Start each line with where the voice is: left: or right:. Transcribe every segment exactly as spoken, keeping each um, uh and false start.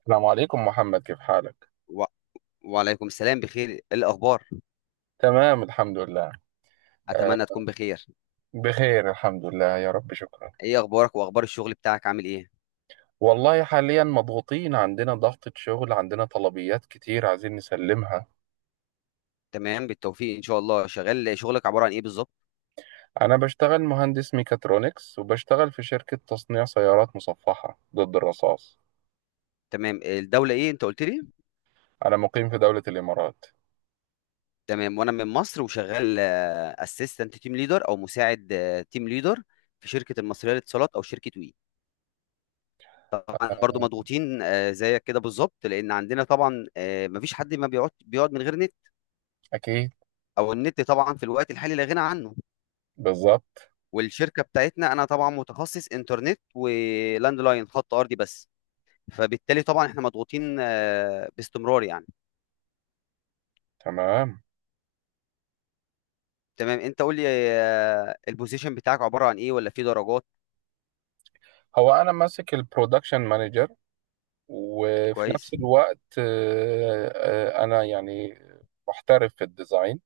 right: السلام عليكم محمد، كيف حالك؟
left: و... وعليكم السلام، بخير. إيه الاخبار؟
right: تمام، الحمد لله. آه
left: اتمنى تكون بخير.
right: بخير الحمد لله، يا رب، شكرا.
left: ايه اخبارك واخبار الشغل بتاعك، عامل ايه؟
right: والله حاليا مضغوطين، عندنا ضغطة شغل، عندنا طلبيات كتير عايزين نسلمها.
left: تمام، بالتوفيق ان شاء الله. شغال، شغلك عباره عن ايه بالظبط؟
right: أنا بشتغل مهندس ميكاترونكس، وبشتغل في شركة تصنيع سيارات مصفحة ضد الرصاص.
left: تمام، الدوله ايه انت قلت لي؟
right: أنا مقيم في دولة الإمارات.
left: تمام، وانا من مصر وشغال اسيستنت تيم ليدر او مساعد تيم ليدر في شركه المصريه للاتصالات او شركه وي. طبعا برضو
right: آه،
left: مضغوطين آه، زيك كده بالظبط، لان عندنا طبعا آه، مفيش حد ما بيقعد بيقعد من غير نت.
right: أكيد.
left: او النت طبعا في الوقت الحالي لا غنى عنه.
right: بالظبط.
left: والشركه بتاعتنا انا طبعا متخصص انترنت ولاند لاين خط ارضي بس، فبالتالي طبعا احنا مضغوطين آه، باستمرار يعني.
right: تمام.
left: تمام، انت قول لي، آه، البوزيشن بتاعك عباره عن ايه ولا في درجات؟
right: هو أنا ماسك البرودكشن مانجر، وفي
left: كويس.
right: نفس الوقت آه، آه، أنا يعني محترف في الديزاين،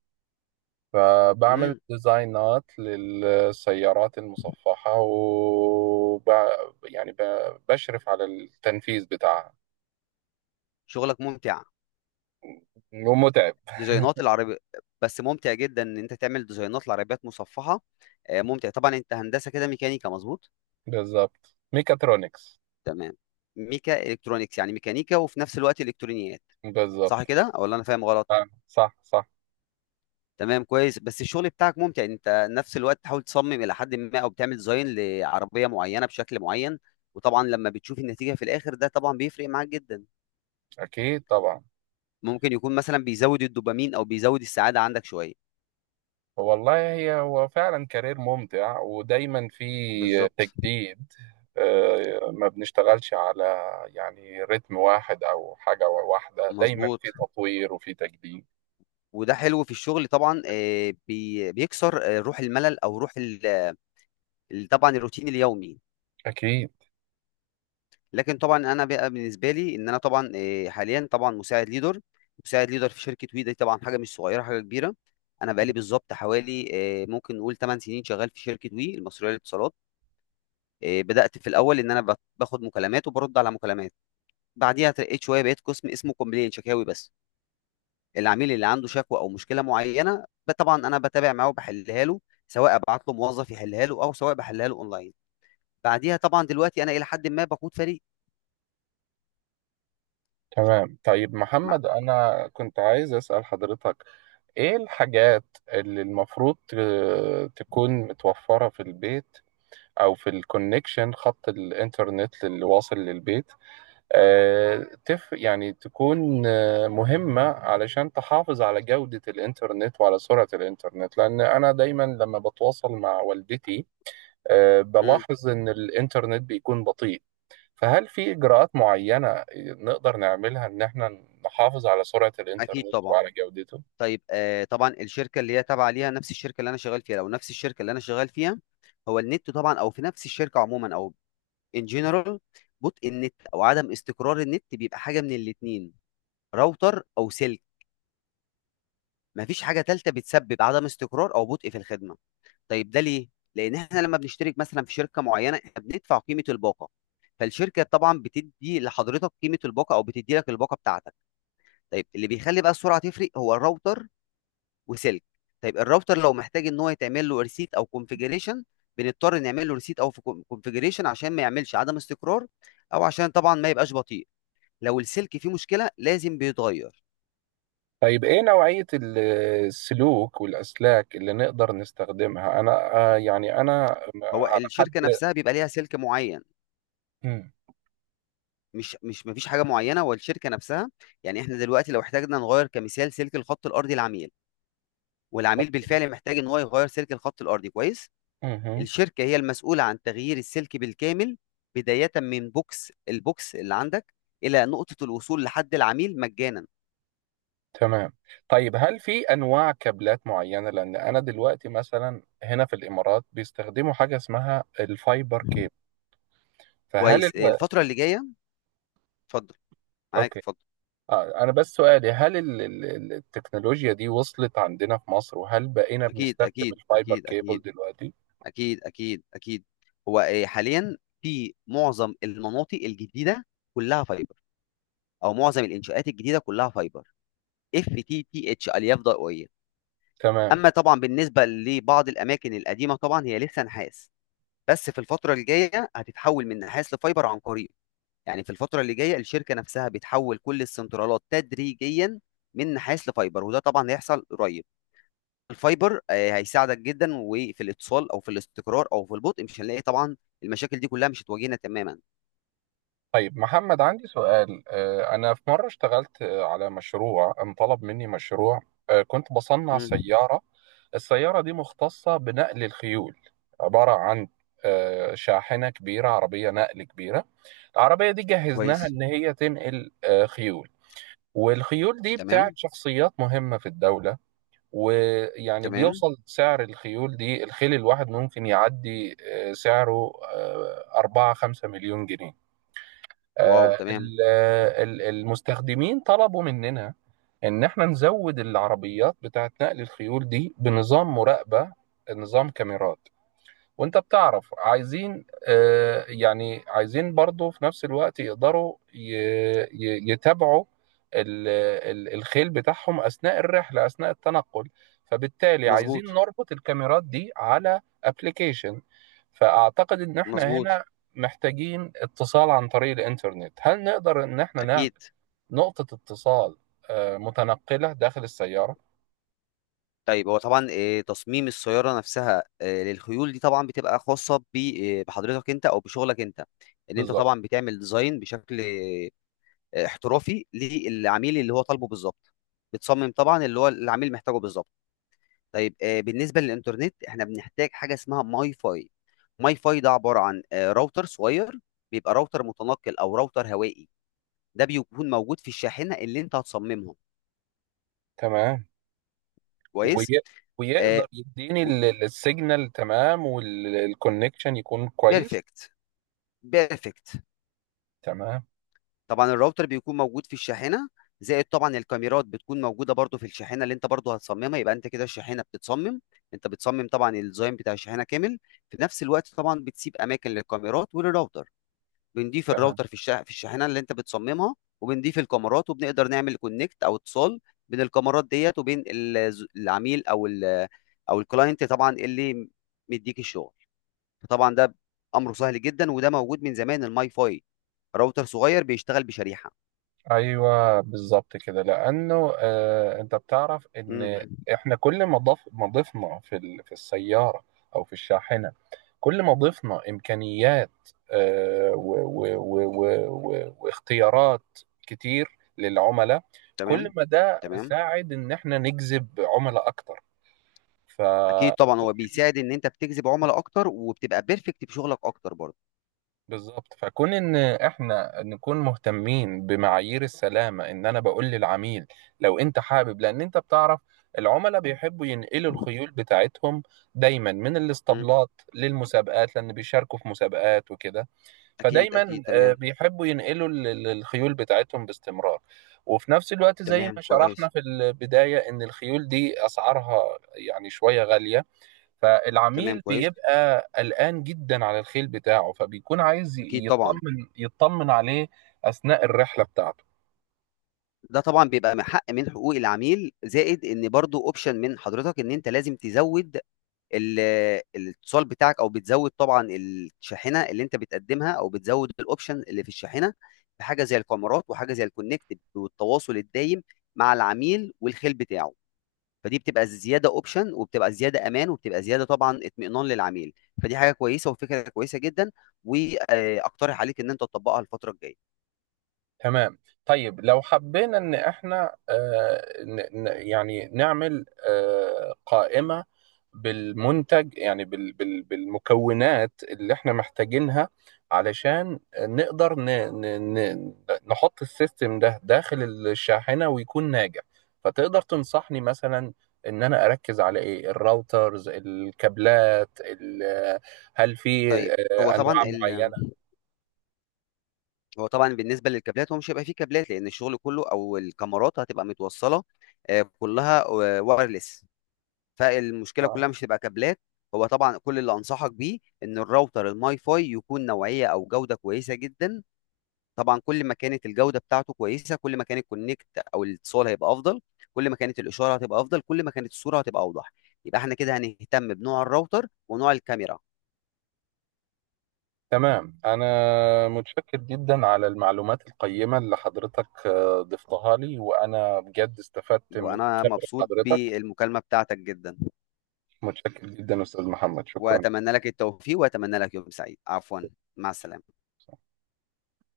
right: فبعمل
left: امم
right: ديزاينات للسيارات المصفحة وب... يعني ب... بشرف على التنفيذ بتاعها.
left: شغلك ممتع.
right: ومتعب.
left: ديزاينات العربي، بس ممتع جدا ان انت تعمل ديزاينات لعربيات مصفحه. آه، ممتع طبعا. انت هندسه كده ميكانيكا، مظبوط؟
right: بالظبط، ميكاترونكس.
left: تمام. ميكا الكترونيكس، يعني ميكانيكا وفي نفس الوقت الكترونيات،
right: بالظبط.
left: صح كده ولا انا فاهم غلط؟
right: آه، صح، صح.
left: تمام، كويس. بس الشغل بتاعك ممتع، يعني انت نفس الوقت تحاول تصمم الى حد ما او بتعمل ديزاين لعربيه معينه بشكل معين. وطبعا لما بتشوف النتيجه في الاخر، ده طبعا بيفرق معاك جدا.
right: أكيد طبعا.
left: ممكن يكون مثلا بيزود الدوبامين او بيزود السعاده عندك شويه.
right: والله هي هو فعلا كارير ممتع ودايما في
left: بالظبط.
right: تجديد. آه، ما بنشتغلش على يعني رتم واحد أو حاجة واحدة، دايما في
left: مظبوط.
right: تطوير وفي تجديد.
left: وده حلو في الشغل طبعا، آه، بي- بيكسر آه، روح الملل او روح ال- ال- طبعا الروتين اليومي.
right: أكيد.
left: لكن طبعا انا بقى بالنسبه لي، ان انا طبعا آه، حاليا طبعا مساعد ليدر، مساعد ليدر في شركه وي، دي طبعا حاجه مش صغيره، حاجه كبيره. انا بقالي بالظبط حوالي، آه، ممكن نقول 8 سنين شغال في شركه وي المصريه للاتصالات. آه، بدات في الاول ان انا بت- باخد مكالمات وبرد على مكالمات. بعديها ترقيت شويه، بقيت قسم اسمه كومبلين، شكاوي بس. العميل اللي عنده شكوى او مشكله معينه، ب- طبعا انا بتابع معاه وبحلها له، سواء ابعت له موظف يحلها له او سواء بحلها له اونلاين. بعديها طبعا دلوقتي انا الى حد ما بقود فريق.
right: تمام. طيب
left: مع.
right: محمد، أنا كنت عايز أسأل حضرتك، إيه الحاجات اللي المفروض ت- تكون متوفرة في البيت أو في الكونكشن، خط الإنترنت اللي واصل للبيت آه، تف يعني تكون آه، مهمة علشان تحافظ على جودة الإنترنت وعلى سرعة الإنترنت، لأن أنا دايما لما بتواصل مع والدتي آه،
left: مم.
right: بلاحظ إن الإنترنت بيكون بطيء، فهل في إجراءات معينة نقدر نعملها إن إحنا نحافظ على سرعة
left: اكيد
right: الإنترنت
left: طبعا.
right: وعلى جودته؟
left: طيب آه طبعا الشركه اللي هي تابعه ليها، نفس الشركه اللي انا شغال فيها لو نفس الشركه اللي انا شغال فيها، هو النت طبعا او في نفس الشركه عموما او ان جنرال، بطء النت او عدم استقرار النت بيبقى حاجه من الاتنين: راوتر او سلك. مفيش حاجه ثالثه بتسبب عدم استقرار او بطء في الخدمه. طيب ده ليه؟ لان احنا لما بنشترك مثلا في شركه معينه احنا بندفع قيمه الباقه، فالشركه طبعا بتدي لحضرتك قيمه الباقه او بتدي لك الباقه بتاعتك. طيب اللي بيخلي بقى السرعه تفرق هو الراوتر وسلك. طيب الراوتر لو محتاج ان هو يتعمل له ريسيت او كونفيجريشن، بنضطر نعمل له ريسيت او كونفيجريشن عشان ما يعملش عدم استقرار، او عشان طبعا ما يبقاش بطيء. لو السلك فيه مشكله لازم بيتغير.
right: طيب، إيه نوعية ال- السلوك والأسلاك اللي نقدر نستخدمها؟ أنا آه، يعني أنا
left: هو
right: على حد.
left: الشركه نفسها بيبقى ليها سلك معين.
right: مم.
left: مش مش مفيش حاجه معينه. والشركه نفسها، يعني احنا دلوقتي لو احتاجنا نغير كمثال سلك الخط الارضي، العميل والعميل بالفعل محتاج ان هو يغير سلك الخط الارضي، كويس،
right: مهم.
left: الشركة هي المسؤولة عن تغيير السلك بالكامل، بداية من بوكس، البوكس اللي عندك إلى نقطة الوصول لحد العميل مجانا.
right: تمام. طيب، هل في أنواع كابلات معينة؟ لأن أنا دلوقتي مثلا هنا في الإمارات بيستخدموا حاجة اسمها الفايبر كيب، فهل
left: كويس،
right: ال...
left: الفترة اللي جاية. اتفضل، معاك
right: أوكي.
left: اتفضل.
right: آه، أنا بس سؤالي، هل ال- ال- ال- التكنولوجيا دي وصلت عندنا في مصر، وهل بقينا
left: أكيد
right: بنستخدم
left: أكيد
right: الفايبر
left: أكيد
right: كيبل
left: أكيد.
right: دلوقتي؟
left: أكيد أكيد أكيد. هو آه، حاليا في معظم المناطق الجديدة كلها فايبر، أو معظم الإنشاءات الجديدة كلها فايبر، اف تي تي اتش، ألياف ضوئية.
right: تمام.
left: أما طبعا بالنسبة لبعض الأماكن القديمة طبعا هي لسه نحاس، بس في الفترة الجاية هتتحول من نحاس لفايبر عن قريب. يعني في الفترة اللي جاية الشركة نفسها بتحول كل السنترالات تدريجيا من نحاس لفايبر، وده طبعا هيحصل قريب. الفايبر آه، هيساعدك جدا، وفي الاتصال او في الاستقرار او في البطء مش هنلاقي طبعا المشاكل دي كلها، مش هتواجهنا تماما.
right: طيب محمد، عندي سؤال. آه، أنا في مرة اشتغلت آه، على مشروع، انطلب مني مشروع آه، كنت بصنع
left: مم.
right: سيارة. السيارة دي مختصة بنقل الخيول، عبارة عن آه، شاحنة كبيرة، عربية نقل كبيرة. العربية دي جهزناها
left: كويس.
right: إن هي تنقل آه، خيول، والخيول دي بتاعت
left: تمام.
right: شخصيات مهمة في الدولة، ويعني
left: تمام.
right: بيوصل سعر الخيول دي، الخيل الواحد ممكن يعدي آه، سعره آه، أربعة خمسة مليون جنيه.
left: واو.
right: آه،
left: تمام.
right: ال- آه، ال- المستخدمين طلبوا مننا إن احنا نزود العربيات بتاعت نقل الخيول دي بنظام مراقبة، نظام كاميرات. وانت بتعرف، عايزين آه، يعني عايزين برضو في نفس الوقت يقدروا ي- ي- يتابعوا ال- ال- الخيل بتاعهم أثناء الرحلة، أثناء التنقل. فبالتالي
left: مظبوط.
right: عايزين نربط الكاميرات دي على ابلكيشن، فأعتقد إن احنا
left: مظبوط.
right: هنا محتاجين اتصال عن طريق الإنترنت. هل نقدر إن احنا نعمل
left: اكيد.
right: نقطة اتصال آه، متنقلة داخل السيارة؟
left: طيب هو طبعا آه، تصميم السيارة نفسها آه، للخيول دي طبعا بتبقى خاصة ب- آه، بحضرتك انت او بشغلك انت، ان انت
right: بالظبط.
left: طبعا بتعمل ديزاين بشكل آه، احترافي للعميل اللي هو طالبه بالظبط، بتصمم طبعا اللي هو العميل محتاجه بالظبط. طيب آه، بالنسبة للإنترنت احنا بنحتاج حاجة اسمها ماي فاي. ماي فاي ده عبارة عن آه، راوتر صغير، بيبقى راوتر متنقل او راوتر هوائي، ده بيكون موجود في الشاحنة اللي انت هتصممها.
right: تمام. وي...
left: كويس.
right: ويقدر يديني ال- ال- السيجنال تمام، والكونكشن يكون كويس.
left: بيرفكت. بيرفكت.
right: تمام.
left: طبعا الراوتر بيكون موجود في الشاحنه، زائد طبعا الكاميرات بتكون موجوده برضو في الشاحنه اللي انت برضو هتصممها. يبقى انت كده الشاحنه بتتصمم، انت بتصمم طبعا الديزاين بتاع الشاحنه كامل، في نفس الوقت طبعا بتسيب اماكن للكاميرات وللراوتر. بنضيف
right: تمام.
left: الراوتر في الشا... في الشاحنه اللي انت بتصممها، وبنضيف الكاميرات، وبنقدر نعمل كونكت او اتصال بين الكاميرات ديت وبين ال- العميل او ال... او الكلاينت طبعا اللي مديك الشغل. فطبعا ده امره سهل جدا، وده موجود من زمان، الماي فاي راوتر صغير بيشتغل بشريحه.
right: ايوه بالظبط كده، لانه آه انت بتعرف ان
left: مم.
right: احنا كل ما ضف ما ضفنا في ال... في السياره او في الشاحنه، كل ما ضفنا امكانيات آه و... و... و... و... و... واختيارات كتير للعملاء،
left: تمام.
right: كل ما ده
left: تمام.
right: ساعد ان احنا نجذب عملاء اكتر. ف
left: اكيد طبعا هو بيساعد ان انت بتجذب عملاء اكتر، وبتبقى بيرفكت في شغلك اكتر برضه.
right: بالظبط. فكون ان احنا نكون مهتمين بمعايير السلامه، ان انا بقول للعميل لو انت حابب، لان انت بتعرف العملاء بيحبوا ينقلوا الخيول بتاعتهم دايما من
left: مم.
right: الاسطبلات للمسابقات، لان بيشاركوا في مسابقات وكده.
left: اكيد اكيد.
right: فدايما آه،
left: تمام.
right: بيحبوا ينقلوا ال- ال- الخيول بتاعتهم باستمرار. وفي نفس الوقت زي
left: تمام
right: ما شرحنا
left: كويس.
right: في البدايه، ان الخيول دي اسعارها يعني شويه غاليه،
left: تمام
right: فالعميل
left: كويس.
right: بيبقى قلقان جدا على الخيل بتاعه، فبيكون عايز
left: اكيد طبعا.
right: يطمن يطمن عليه أثناء الرحلة بتاعته.
left: ده طبعا بيبقى من حق من حقوق العميل، زائد ان برضه اوبشن من حضرتك، ان انت لازم تزود ال- الاتصال بتاعك او بتزود طبعا الشاحنه اللي انت بتقدمها او بتزود الاوبشن اللي في الشاحنه، بحاجه زي الكاميرات وحاجه زي الكونكت والتواصل الدايم مع العميل والخيل بتاعه. فدي بتبقى زياده اوبشن، وبتبقى زياده امان، وبتبقى زياده طبعا اطمئنان للعميل. فدي حاجه كويسه وفكره كويسه جدا، واقترح عليك ان انت تطبقها الفتره الجايه.
right: تمام. طيب لو حبينا ان احنا آه، ن- ن- يعني نعمل آه، قائمة بالمنتج، يعني بال- بال- بالمكونات اللي احنا محتاجينها، علشان نقدر ن- ن- ن- نحط السيستم ده داخل الشاحنة ويكون ناجح. فتقدر تنصحني مثلا، ان انا اركز على ايه، الراوترز، الكابلات، ال- هل في
left: طيب هو
right: آه،
left: طبعا
right: انواع
left: ال...
right: معينة؟
left: هو طبعا بالنسبه للكابلات، هو مش هيبقى فيه كابلات، لان الشغل كله او الكاميرات هتبقى متوصله آه، كلها وايرلس. فالمشكله
right: آه.
left: كلها مش هتبقى كابلات. هو طبعا كل اللي انصحك بيه ان الراوتر الماي فاي يكون نوعيه او جوده كويسه جدا. طبعا كل ما كانت الجوده بتاعته كويسه، كل ما كان الكونكت او الاتصال هيبقى افضل، كل ما كانت الاشاره هتبقى افضل، كل ما كانت الصوره هتبقى اوضح. يبقى احنا كده هنهتم بنوع الراوتر ونوع الكاميرا.
right: تمام. أنا متشكر جدا على المعلومات القيمة اللي حضرتك آه، ضفتها لي، وأنا بجد استفدت من
left: وانا
right: خبرة
left: مبسوط
right: حضرتك.
left: بالمكالمه بتاعتك جدا،
right: متشكر جدا أستاذ محمد، شكرا.
left: واتمنى لك التوفيق، واتمنى لك يوم سعيد. عفوا، مع السلامه.